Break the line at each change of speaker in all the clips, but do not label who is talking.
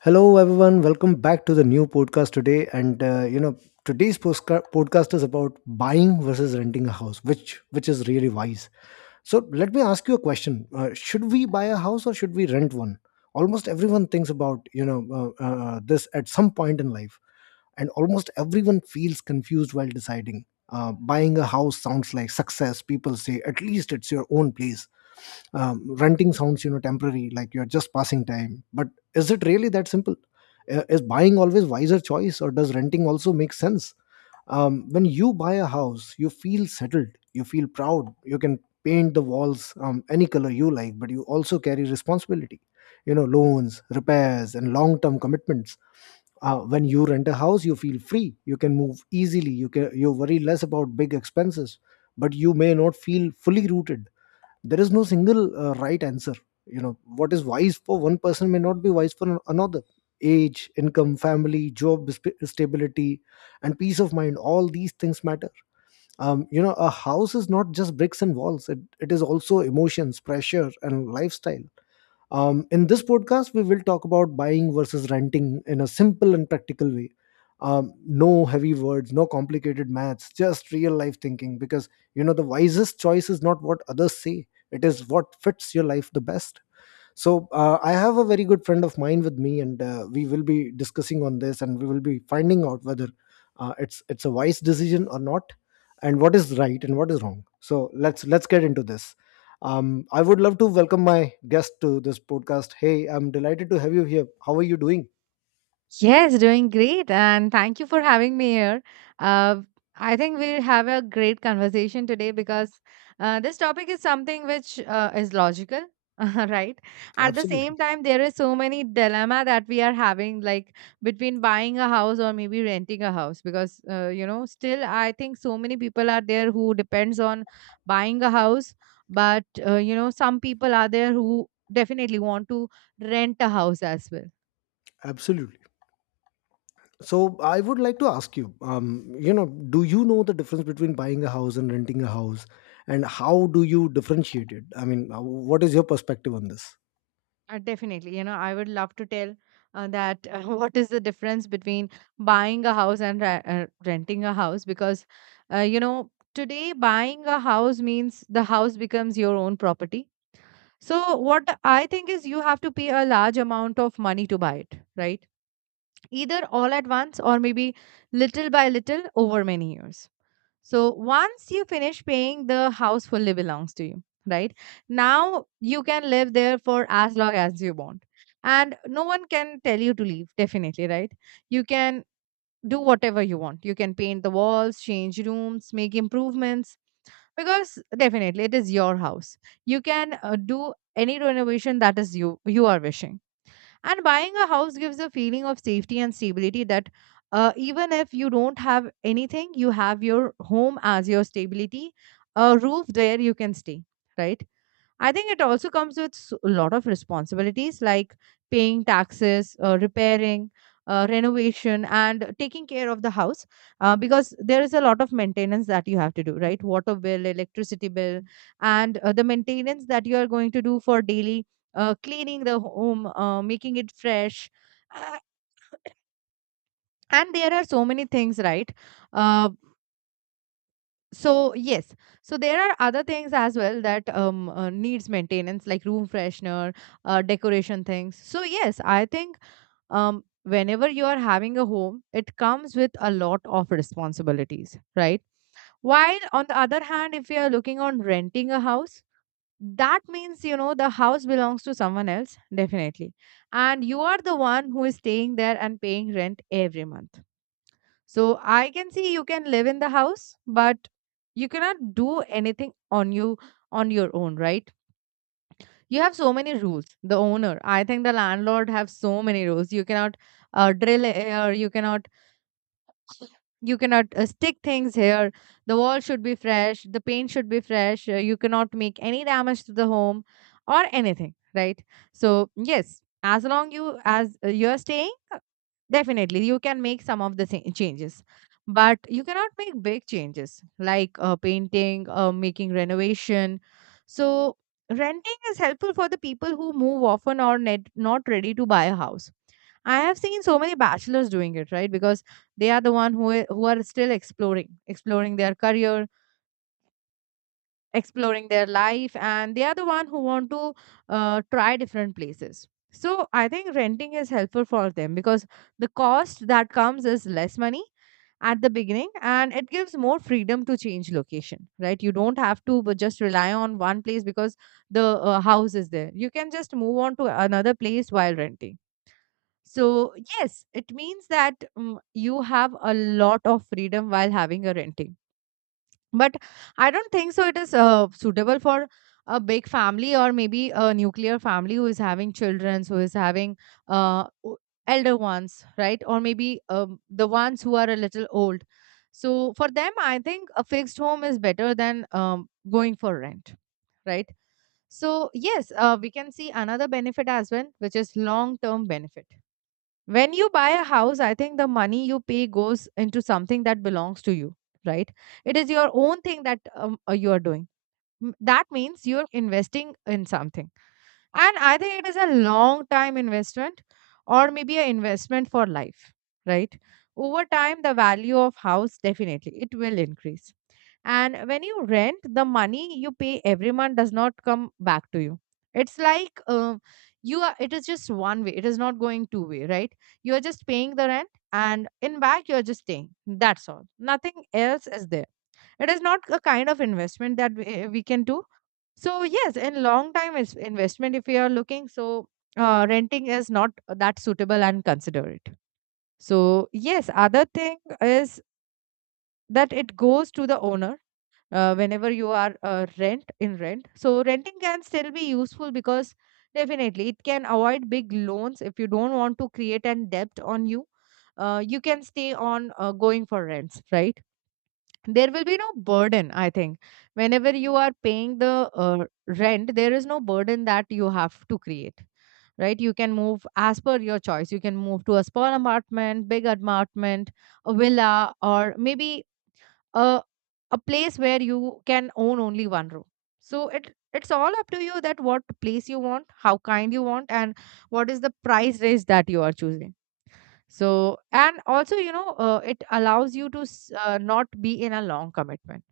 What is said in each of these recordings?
Hello, everyone. Welcome back to the new podcast today. Today's podcast is about buying versus renting a house, which is really wise. So let me ask you a question: Should we buy a house or should we rent one? Almost everyone thinks about this at some point in life, and almost everyone feels confused while deciding. Buying a house sounds like success. People say at least it's your own place. Renting sounds, you know, temporary, like you're just passing time. But is it really that simple? Is buying always wiser choice, or does renting also make sense? When you buy a house, you feel settled, you feel proud, you can paint the walls any color you like, but you also carry responsibility, you know, loans, repairs and long-term commitments. When you rent a house, you feel free, you can move easily, you worry less about big expenses, but you may not feel fully rooted. There is no single right answer. You know, what is wise for one person may not be wise for another. Age, income, family, job, stability and peace of mind, all these things matter. You know, a house is not just bricks and walls, it is also emotions, pressure and lifestyle. In this podcast, we will talk about buying versus renting in a simple and practical way. No heavy words, no complicated maths, just real life thinking. Because, you know, the wisest choice is not what others say; it is what fits your life the best. So I have a very good friend of mine with me, and we will be discussing on this, and we will be finding out whether it's a wise decision or not, and what is right and what is wrong. So let's get into this. I would love to welcome my guest to this podcast. Hey, I'm delighted to have you here. How are you doing?
Yes, doing great. And thank you for having me here. Uh, I think we'll have a great conversation today because this topic is something which is logical, right? At the
Absolutely.
same time, there is so many dilemma that we are having, like between buying a house or maybe renting a house, because you know, still I think so many people are there who depends on buying a house, but you know, some people are there who definitely want to rent a house as well.
Absolutely. So I would like to ask you, you know, do you know the difference between buying a house and renting a house, and how do you differentiate it? I mean, what is your perspective on this?
Definitely, you know, I would love to tell that what is the difference between buying a house and renting a house because, you know, today buying a house means the house becomes your own property. So, what I think is you have to pay a large amount of money to buy it, right? Either all at once or maybe little by little over many years. So once you finish paying, the house fully belongs to you, right? Now you can live there for as long as you want. And no one can tell you to leave, definitely, right? You can do whatever you want. You can paint the walls, change rooms, make improvements, because definitely it is your house. You can do any renovation that is you are wishing, and buying a house gives a feeling of safety and stability that even if you don't have anything, you have your home as your stability, a roof where you can stay, right? I think it also comes with a lot of responsibilities like paying taxes, repairing, renovation, and taking care of the house because there is a lot of maintenance that you have to do, right? Water bill, electricity bill, and the maintenance that you are going to do for daily cleaning the home, making it fresh. Uh, and there are so many things, right? Uh, so yes, so there are other things as well that needs maintenance like room freshener, decoration things. So yes, I think whenever you are having a home, it comes with a lot of responsibilities, right? While on the other hand, if you are looking on renting a house, that means, you know, the house belongs to someone else, definitely, and you are the one who is staying there and paying rent every month. So I can see you can live in the house, but you cannot do anything on your own, right? You have so many rules. The owner, I think the landlord have so many rules. You cannot drill here. You cannot stick things here. The wall should be fresh. The paint should be fresh. You cannot make any damage to the home or anything, right? So yes, as long you as you are staying, definitely, you can make some of the changes, but you cannot make big changes like painting, making renovation. So, renting is helpful for the people who move often or not ready to buy a house. I have seen so many bachelors doing it, right? Because they are the one who are still exploring, exploring their career, exploring their life, and they are the one who want to try different places. So I think renting is helpful for them because the cost that comes is less money at the beginning, and it gives more freedom to change location, right? You don't have to but just rely on one place because the house is there, you can just move on to another place while renting. So yes, it means that you have a lot of freedom while having a renting. But I don't think so it is suitable for a big family or maybe a nuclear family who is having children, who is having uh, o- elder ones, right? Or maybe the ones who are a little old. So for them, I think a fixed home is better than going for rent, right? So yes, we can see another benefit as well, which is long term benefit. When you buy a house, I think the money you pay goes into something that belongs to you, right? It is your own thing that you are doing. That means you're investing in something. And I think it is a long time investment or maybe an investment for life, right? Over time, the value of house definitely it will increase, and when you rent, the money you pay every month does not come back to you. It's like you are. It is just one way. It is not going two-way, right? You are just paying the rent, and in back you are just staying. That's all. Nothing else is there. It is not a kind of investment that we can do. So yes, in long time is investment if you are looking, so renting is not that suitable and consider it. So yes, other thing is that it goes to the owner whenever you are rent. So renting can still be useful because definitely it can avoid big loans. If you don't want to create an debt on you, you can stay on going for rents, right? There will be no burden, I think, whenever you are paying the rent, there is no burden that you have to create, right? You can move as per your choice. You can move to a small apartment, big apartment, a villa, or maybe a a place where you can own only one room. So it's all up to you that what place you want, how kind you want, and what is the price range that you are choosing. So, and also, you know, it allows you to not be in a long commitment.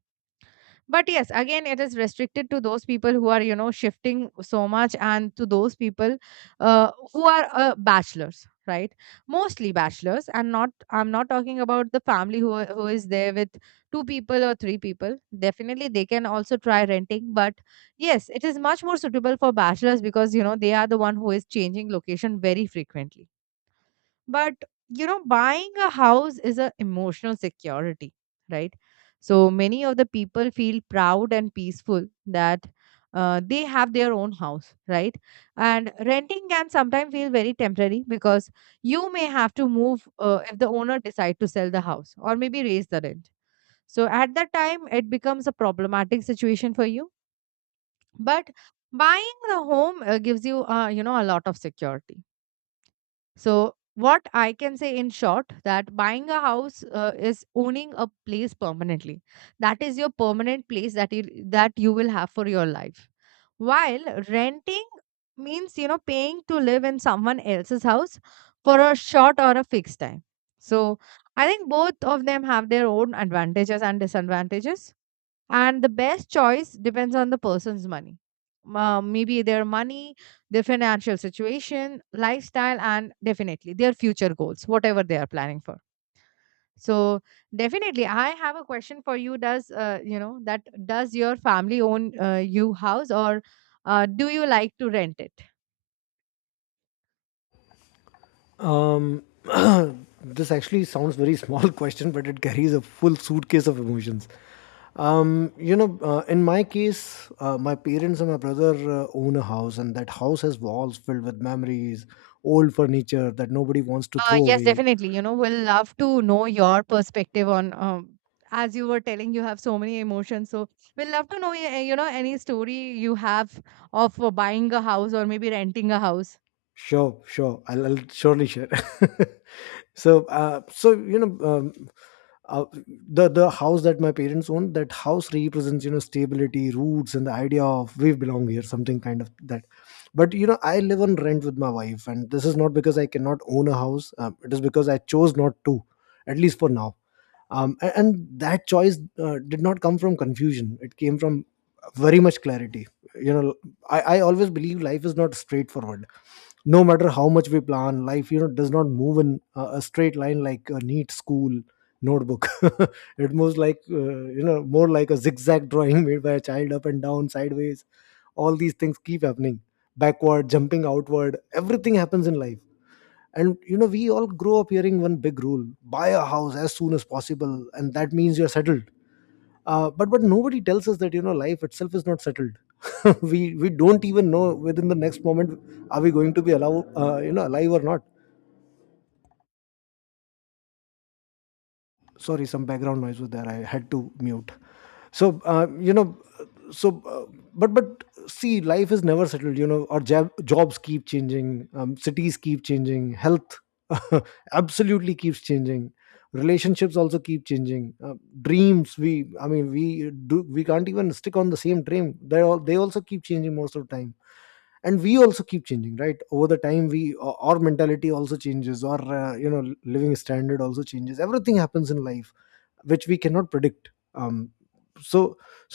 But yes, again, it is restricted to those people who are, you know, shifting so much, and to those people who are bachelors, right? Mostly bachelors. And not, I'm not talking about the family who is there with two people or three people. Definitely, they can also try renting. But yes, it is much more suitable for bachelors because, you know, they are the one who is changing location very frequently. But you know, buying a house is a emotional security, right? So many of the people feel proud and peaceful that they have their own house, right? And renting can sometimes feel very temporary because you may have to move if the owner decide to sell the house or maybe raise the rent. So at that time it becomes a problematic situation for you. But buying the home gives you you know, a lot of security. So what I can say in short that buying a house is owning a place permanently. That is your permanent place that you will have for your life. While renting means, you know, paying to live in someone else's house for a short or a fixed time. So I think both of them have their own advantages and disadvantages, and the best choice depends on the person's money, maybe their money their financial situation, lifestyle, and definitely their future goals, whatever they are planning for. So definitely I have a question for you. Does you know that does your family own you house, or do you like to rent it?
Um, this actually sounds very small question, but it carries a full suitcase of emotions. You know, in my case, my parents and my brother own a house, and that house has walls filled with memories, old furniture that nobody wants to throw
Yes,
away.
definitely. You know, we'll love to know your perspective on, as you were telling, you have so many emotions. So we'll love to know, you know, any story you have of buying a house or maybe renting a house.
Sure, sure, I'll surely share. So you know, uh, the house that my parents own, that house represents, you know, stability, roots and the idea of we belong here, something kind of that. But you know, I live on rent with my wife, and this is not because I cannot own a house. It is because I chose not to, at least for now. And that choice did not come from confusion, it came from very much clarity, you know. I always believe life is not straightforward. No matter how much we plan, life, you know, does not move in a straight line like a neat school notebook. It moves like, you know, more like a zigzag drawing made by a child, up and down, sideways, all these things keep happening, backward, jumping, outward, everything happens in life. And you know, we all grow up hearing one big rule: buy a house as soon as possible, and that means you're settled. But nobody tells us that, you know, life itself is not settled. We don't even know within the next moment, are we going to be allow you know, alive or not. Sorry, some background noise was there, I had to mute. So you know, but see, life is never settled. You know, our jobs keep changing, cities keep changing, health, absolutely, keeps changing, relationships also keep changing, dreams, we I mean we do we can't even stick on the same dream, they also keep changing most of the time. And we also keep changing, right? Over the time, we our mentality also changes, our, you know, living standard also changes, everything happens in life which we cannot predict. um, so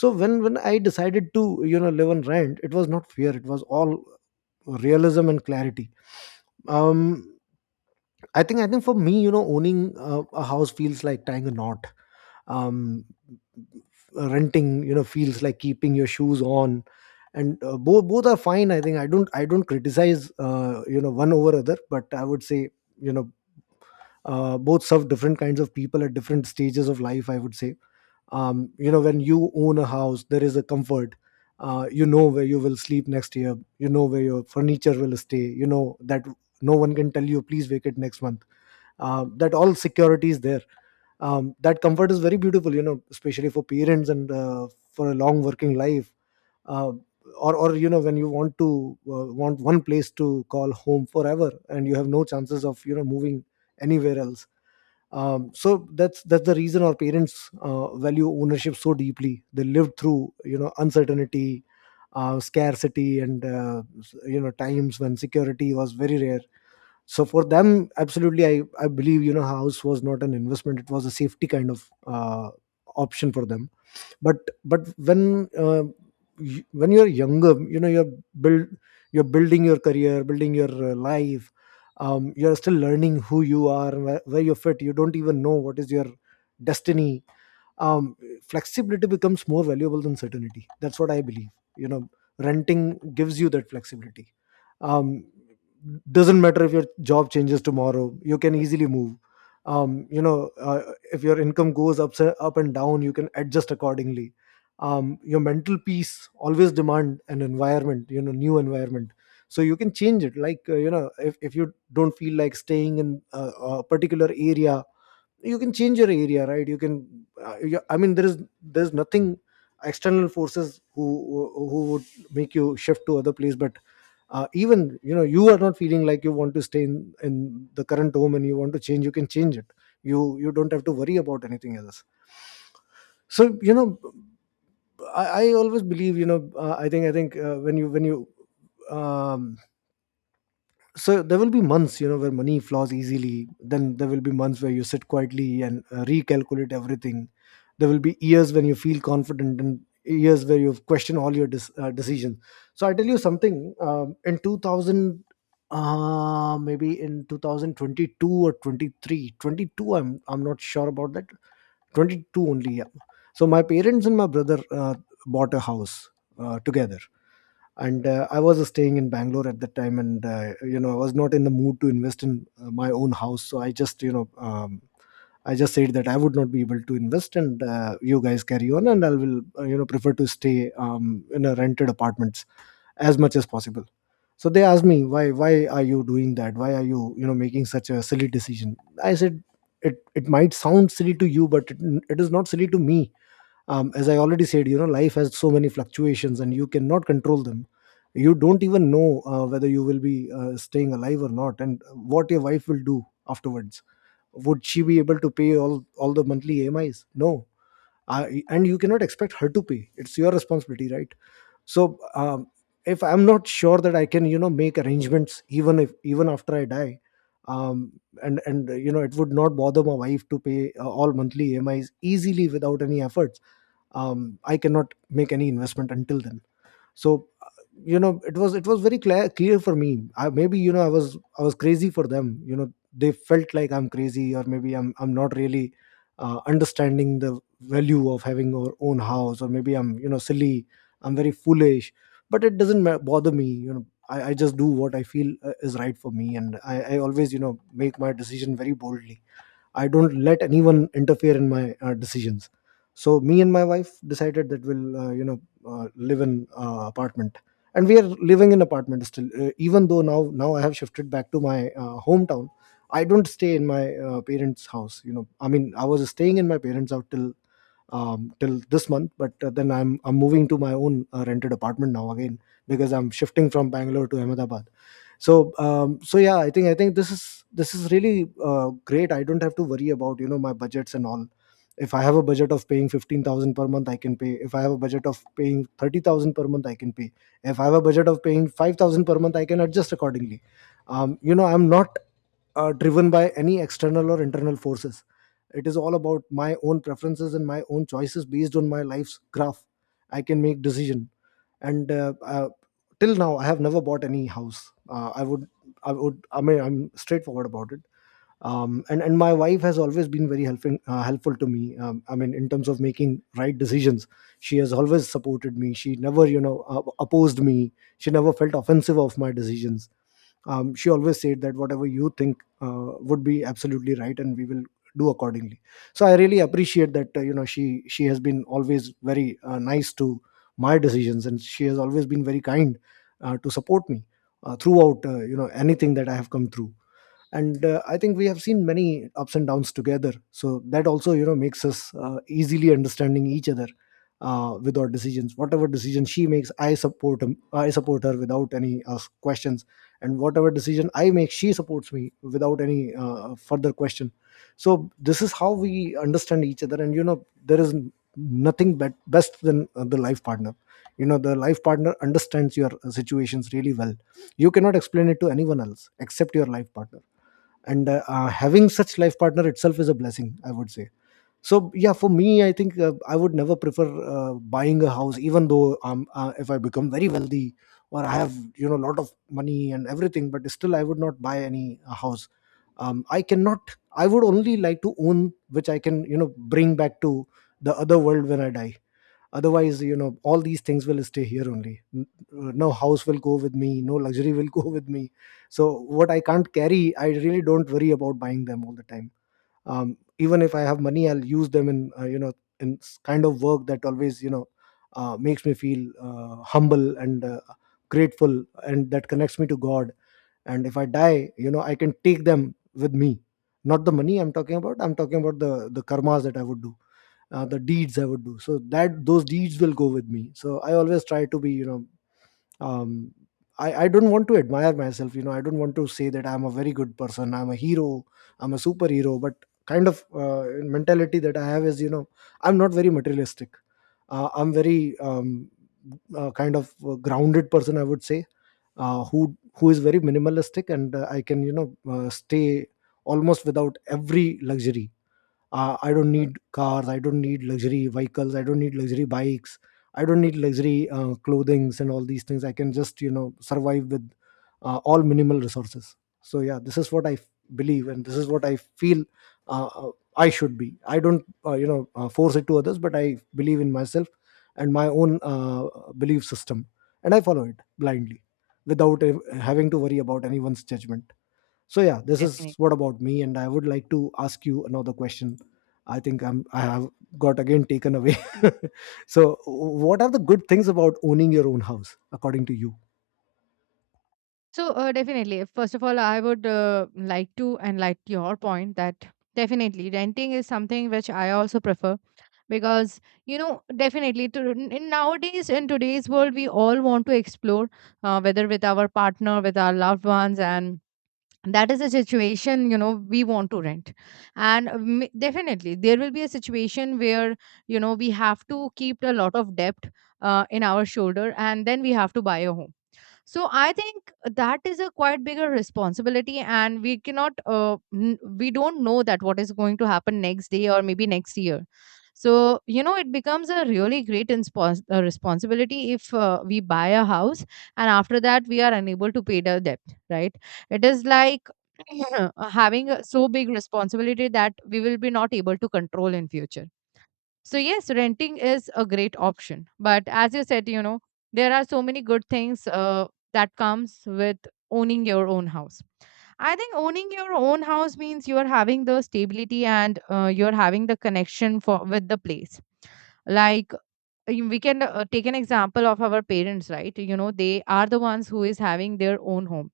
so when when I decided to, you know, live on rent, it was not fear, it was all realism and clarity. um I think for me, you know, owning a house feels like tying a knot. um Renting, you know, feels like keeping your shoes on. And both are fine. I think, I don't criticize, you know, one over other, but I would say, you know, both serve different kinds of people at different stages of life, I would say. You know, when you own a house, there is a comfort. You know where you will sleep next year, you know where your furniture will stay, you know that no one can tell you please vacate next month. That all security is there. That comfort is very beautiful, you know, especially for parents and, for a long working life, uh, or you know, when you want to want one place to call home forever, and you have no chances of, you know, moving anywhere else. So that's the reason our parents value ownership so deeply. They lived through, you know, uncertainty, scarcity, and you know, times when security was very rare. So for them, absolutely, I believe, you know, house was not an investment, it was a safety kind of, option for them. But but when uh, y- when you're younger, you know, build you're building your career, building your life. You're still learning who you are, where you fit. You don't even know what is your destiny. um, Flexibility becomes more valuable than certainty, that's what I believe, you know. Renting gives you that flexibility. um, doesn't matter if your job changes tomorrow, you can easily move. um, you know uh, if your income goes up, up and down, you can adjust accordingly. Your mental peace always demand an environment, you know, new environment. So you can change it, like, you know, if you don't feel like staying in a particular area, you can change your area, right? I mean, there's nothing, external forces who would make you shift to other place. But even, you know, you are not feeling like you want to stay in the current home and you want to change, you can change it. You don't have to worry about anything else. So you know, I always believe, you know, I think when you um, so there will be months, you know, where money flows easily, then there will be months where you sit quietly and recalculate everything. There will be years when you feel confident and years where you question all your decisions. So I tell you something, um, in 2000 uh, maybe in 2022, or 23, 22, I'm not sure about that. 22 only, yeah. So my parents and my brother bought a house together. And I was staying in Bangalore at that time, and you know, I was not in the mood to invest in my own house. So I just, you know, I just said that I would not be able to invest, and you guys carry on, and I will, you know, prefer to stay, in a rented apartments as much as possible. So they asked me, why are you doing that, why are you, you know, making such a silly decision. I said it, it might sound silly to you, but it is not silly to me. As I already said, you know, life has so many fluctuations, and you cannot control them. You don't even know, whether you will be, staying alive or not, and what your wife will do afterwards. Would she be able to pay all the monthly amis? No. And you cannot expect her to pay, it's your responsibility, right? So, if I'm not sure that I can, you know, make arrangements even if, even after I die, um, and you know, it would not bother my wife to pay, all monthly amis easily without any efforts, I cannot make any investment until then. So, you know, it was, it was very clear for me. Maybe, you Know, I was crazy for them. You know, they felt like I'm crazy, or maybe I'm not really understanding the value of having our own house, or maybe I'm, silly, I'm very foolish. But it doesn't bother me. I just do what I feel is right for me, and I always, make my decision very boldly. I don't let anyone interfere in my decisions. So me and my wife decided that we'll live in apartment, and we are living in apartment still. Even though now I have shifted back to my hometown, I don't stay in my parents' house. You know, I mean I was staying in my parents' house till till this month, but then I'm moving to my own rented apartment now again because I'm shifting from Bangalore to Ahmedabad. So yeah, I think this is really great. I don't have to worry about, my budgets and all. If I have a budget of paying 15,000 per month, I can pay. If I have a budget of paying 30,000 per month, I can pay. If I have a budget of paying 5,000 per month, I can adjust accordingly. You know, I'm not driven by any external or internal forces. It is all about my own preferences and my own choices based on my life's graph. I can make decision. And till now I have never bought any house. Uh, i would i would I mean, I'm straightforward about it. And my wife has always been very helping, helpful to me, I mean in terms of making right decisions. She has always supported me, she never, opposed me. She never felt offensive of my decisions. She always said that whatever you think would be absolutely right and we will do accordingly. So I really appreciate that. You know, she has been always very nice to my decisions, and she has always been very kind to support me throughout, anything that I have come through. And I think we have seen many ups and downs together, so that also, makes us easily understanding each other with our decisions. Whatever decision she makes, I support him I support her without any questions, and whatever decision I make, she supports me without any further question. So this is how we understand each other. And, there is nothing best than the life partner. You know, the life partner understands your situations really well. You cannot explain it to anyone else except your life partner. And having such life partner itself is a blessing, I would say. So yeah, for me, I think I would never prefer buying a house, even though, if I become very wealthy or I have, a lot of money and everything, but still I would not buy any house. I cannot, I would only like to own which I can, bring back to the other world when I die. Otherwise, all these things will stay here only. No house will go with me, no luxury will go with me. So what I can't carry, I really don't worry about buying them all the time. Even if I have money, I'll use them in, in kind of work that always, makes me feel humble and grateful, and that connects me to god. And if I die, I can take them with me. Not the money I'm talking about, I'm talking about the karmas that I would do, the deeds I would do. So that those deeds will go with me. So I always try to be, um, I don't want to admire myself. You know, I don't want to say that I'm a very good person, I'm a hero, I'm a superhero. But kind of mentality that I have is, you know, I'm not very materialistic. I'm very, kind of grounded person, I would say, who is very minimalistic, and I can, you know, stay almost without every luxury. I don't need cars, I don't need luxury vehicles, I don't need luxury bikes, I don't need luxury clothings, and all these things I can just, survive with all minimal resources. So yeah, this is what I believe, and this is what I feel. uh, uh, I should be, I don't force it to others, but I believe in myself and my own belief system, and I follow it blindly without having to worry about anyone's judgment. So yeah, this is what
Definitely.
about me, and I would like to ask you another question. I think I have got again taken away. So what are the good things about owning your own house, according to you?
So definitely, first of all, I would like to enlighten your point that definitely renting is something which I also prefer, because you know definitely in nowadays in today's world we all want to explore, whether with our partner, with our loved ones, and that is a situation, you know, we want to rent. And definitely there will be a situation where, you know, we have to keep a lot of debt in our shoulder, and then we have to buy a home. So I think that is a quite bigger responsibility, and we cannot we don't know that what is going to happen next day or maybe next year. So you know, it becomes a really great responsibility if we buy a house, and after that we are unable to pay the debt, right? It is like having a so big responsibility that we will be not able to control in future. So yes, renting is a great option. But as you said, there are so many good things that comes with owning your own house. I think owning your own house means you are having the stability, and you're having the connection for with the place. Like, we can take an example of our parents, right? You know, they are the ones who is having their own home.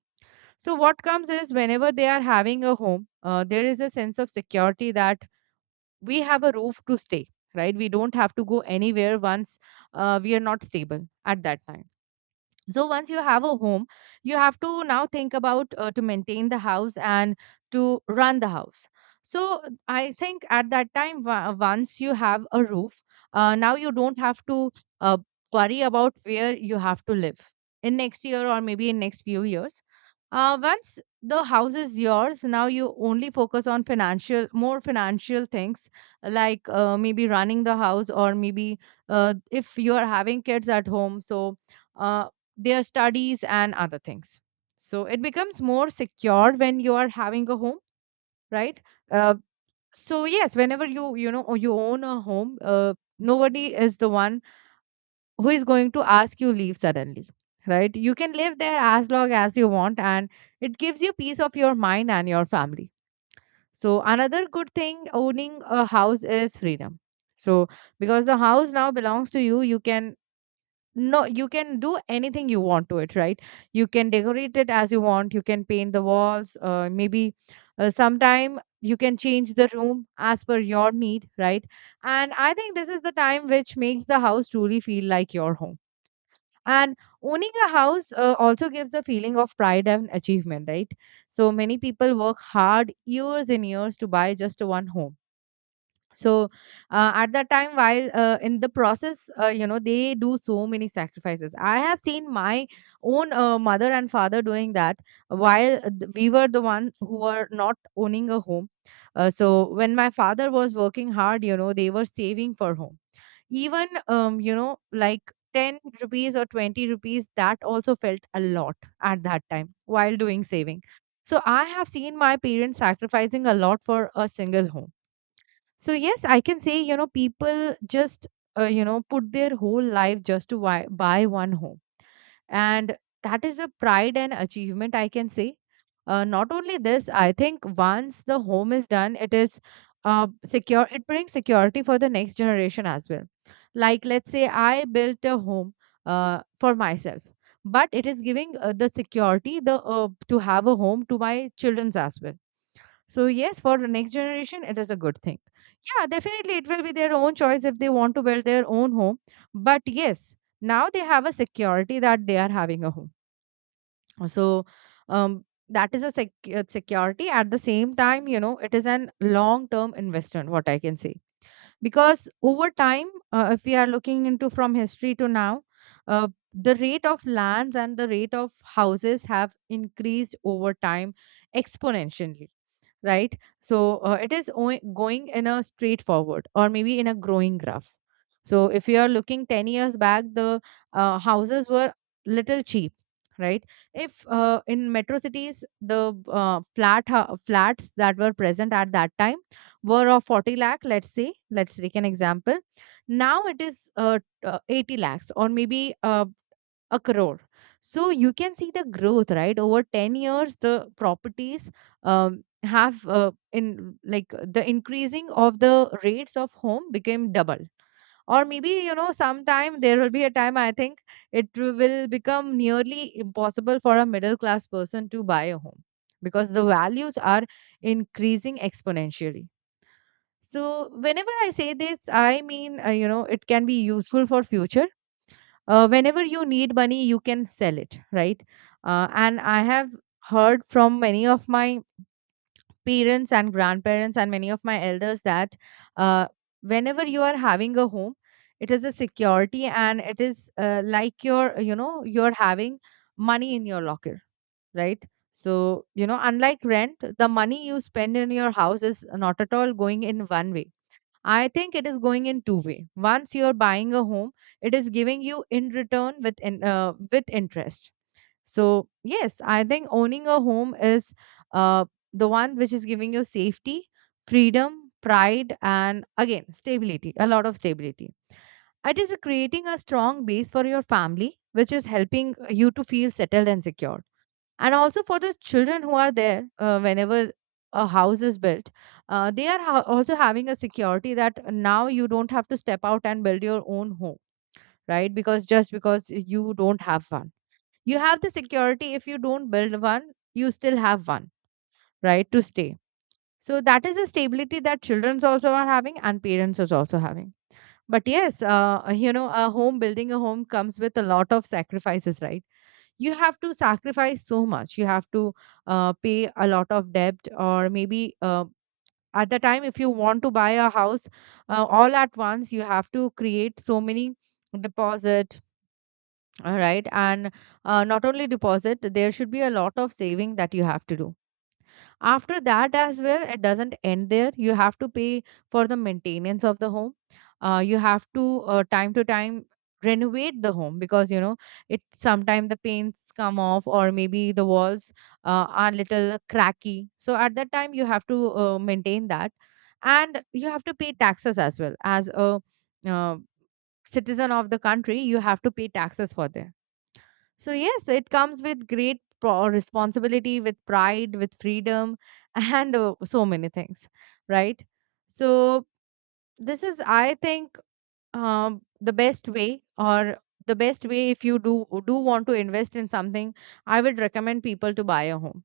So what comes is whenever they are having a home, there is a sense of security that we have a roof to stay, right? We don't have to go anywhere. Once we are not stable at that time, so once you have a home, you have to now think about to maintain the house and to run the house. So I think at that time, once you have a roof, now you don't have to uh, worry about where you have to live in next year or maybe in next few years. Once the house is yours, now you only focus on financial, more financial things, like maybe running the house, or maybe if you are having kids at home, so uh, their studies and other things. So it becomes more secure when you are having a home, right? uh, so yes, whenever you you know you own a home, nobody is the one who is going to ask you leave suddenly, right? You can live there as long as you want, and it gives you peace of your mind and your family. So another good thing owning a house is freedom. So because the house now belongs to you, you can, no, you can do anything you want to it, right? You can decorate it as you want, you can paint the walls, maybe sometime you can change the room as per your need, right? And I think this is the time which makes the house truly feel like your home. And owning a house also gives a feeling of pride and achievement, right? So many people work hard years and years to buy just one home. So at that time, while in the process, they do so many sacrifices. I have seen my own mother and father doing that, while we were the one who were not owning a home. So when my father was working hard, you know, they were saving for home. Even like 10 rupees or 20 rupees, that also felt a lot at that time while doing saving. So I have seen my parents sacrificing a lot for a single home. So yes, I can say, people just, put their whole life just to buy one home. And that is a pride and achievement, I can say. Not only this, I think once the home is done, it is secure. It brings security for the next generation as well. Like, let's say I built a home for myself, but it is giving the security, the to have a home to my children's as well. So yes, for the next generation, it is a good thing. Yeah, definitely, it will be their own choice if they want to build their own home. But yes, now they have a security that they are having a home. So, that is a security. At the same time, you know, it is an long-term investment. What I can say, because over time, if we are looking into from history to now, the rate of lands and the rate of houses have increased over time exponentially, right? So it is going in a straightforward or maybe in a growing graph. So if you are looking 10 years back, the houses were little cheap, right? If in metro cities, the flats that were present at that time were of 40 lakh, let's say, let's take an example. Now it is 80 lakhs or maybe a crore. So you can see the growth, right? Over 10 years the properties have in like the increasing of the rates of home became double, or maybe, you know, sometime there will be a time, I think, it will become nearly impossible for a middle class person to buy a home, because the values are increasing exponentially. So whenever I say this I mean, it can be useful for future. Whenever you need money you can sell it, right? And I have heard from many of my parents and grandparents and many of my elders that uh, whenever you are having a home, it is a security, and it is like you're having money in your locker, right? So you know, unlike rent, the money you spend in your house is not at all going in one way. I think it is going in two way. Once you're buying a home, it is giving you in return with interest. So yes, I think owning a home is uh, the one which is giving you safety, freedom, pride, and again stability. A lot of stability. It is creating a strong base for your family, which is helping you to feel settled and secure, and also for the children who are there. Whenever a house is built, they are also having a security that now you don't have to step out and build your own home, right? Because just because you don't have one, you have the security. If you don't build one, you still have one, right, to stay. So that is a stability that children also are having and parents is also having. But yes, a home, building a home comes with a lot of sacrifices, right? You have to sacrifice so much. You have to pay a lot of debt, or maybe at the time if you want to buy a house all at once, you have to create so many deposit, all right? And not only deposit, there should be a lot of saving that you have to do after that as well. It doesn't end there. You have to pay for the maintenance of the home. You have to time to time renovate the home, because you know, it sometimes the paints come off, or maybe the walls are little cracky. So at that time you have to maintain that, and you have to pay taxes as well as a uh, citizen of the country. You have to pay taxes for this. So yes, it comes with great responsibility, with pride, with freedom, and so many things, right? So, this is, I think, the best way, or the best way, if you do want to invest in something, I would recommend people to buy a home.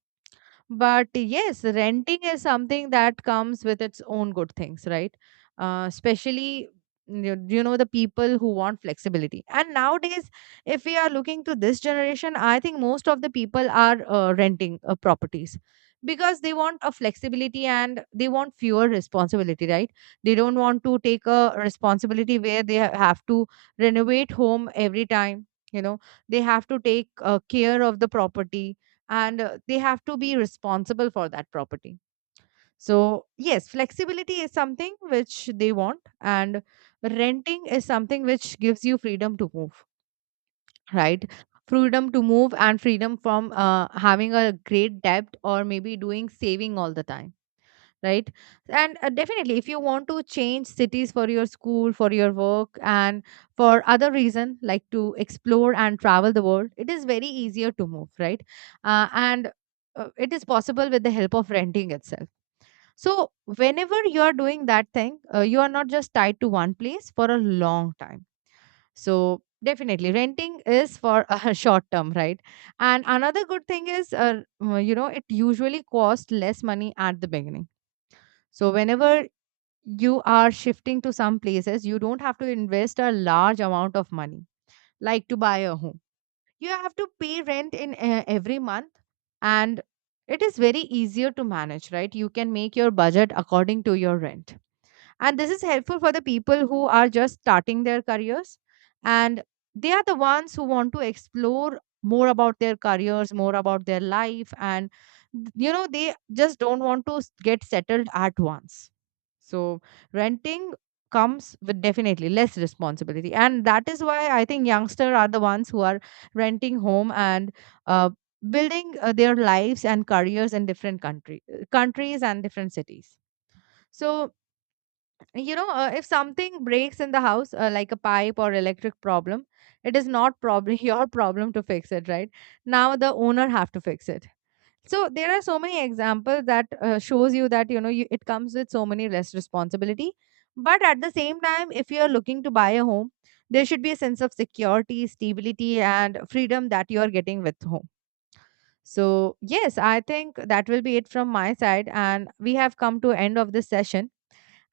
But yes, renting is something that comes with its own good things, right? Especially, you know, the people who want flexibility. And nowadays, if we are looking to this generation, I think most of the people are renting properties, because they want a flexibility and they want fewer responsibility, right? They don't want to take a responsibility where they have to renovate home every time. You know, they have to take care of the property, and they have to be responsible for that property. So yes, flexibility is something which they want, and renting is something which gives you freedom to move, right? Freedom to move and freedom from having a great debt, or maybe doing saving all the time, right? And definitely if you want to change cities for your school, for your work, and for other reason, like to explore and travel the world, it is very easier to move, right? And it is possible with the help of renting itself. So whenever you are doing that thing, you are not just tied to one place for a long time. So definitely renting is for a short term, right? And another good thing is, it usually costs less money at the beginning. So whenever you are shifting to some places, you don't have to invest a large amount of money. Like, to buy a home, you have to pay rent in every month. And it is very easier to manage, right? You can make your budget according to your rent. And this is helpful for the people who are just starting their careers. And they are the ones who want to explore more about their careers, more about their life, and they just don't want to get settled at once. So renting comes with definitely less responsibility, and that is why I think youngsters are the ones who are renting home, and uh, building their lives and careers in different country countries and different cities. So you know, if something breaks in the house, like a pipe or electric problem, it is not probably your problem to fix it, right? Now the owner have to fix it. So there are so many examples that shows you that, you know, you, it comes with so many less responsibility. But at the same time, if you are looking to buy a home, there should be a sense of security, stability, and freedom that you are getting with home. So yes, I think that will be it from my side, and we have come to end of this session.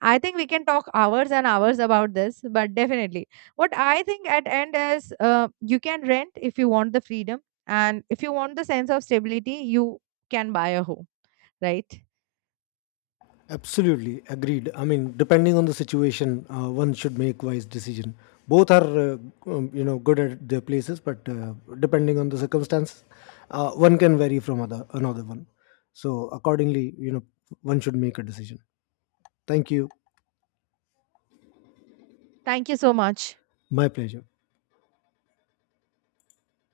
I think we can talk hours and hours about this, but definitely, what I think at end is, you can rent if you want the freedom, and if you want the sense of stability, you can buy a home, right?
Absolutely agreed. I mean, depending on the situation, one should make wise decision. Both are, good at their places, but depending on the circumstances, one can vary from other another one. So accordingly, you know, one should make a decision. Thank you.
Thank you so much.
My pleasure.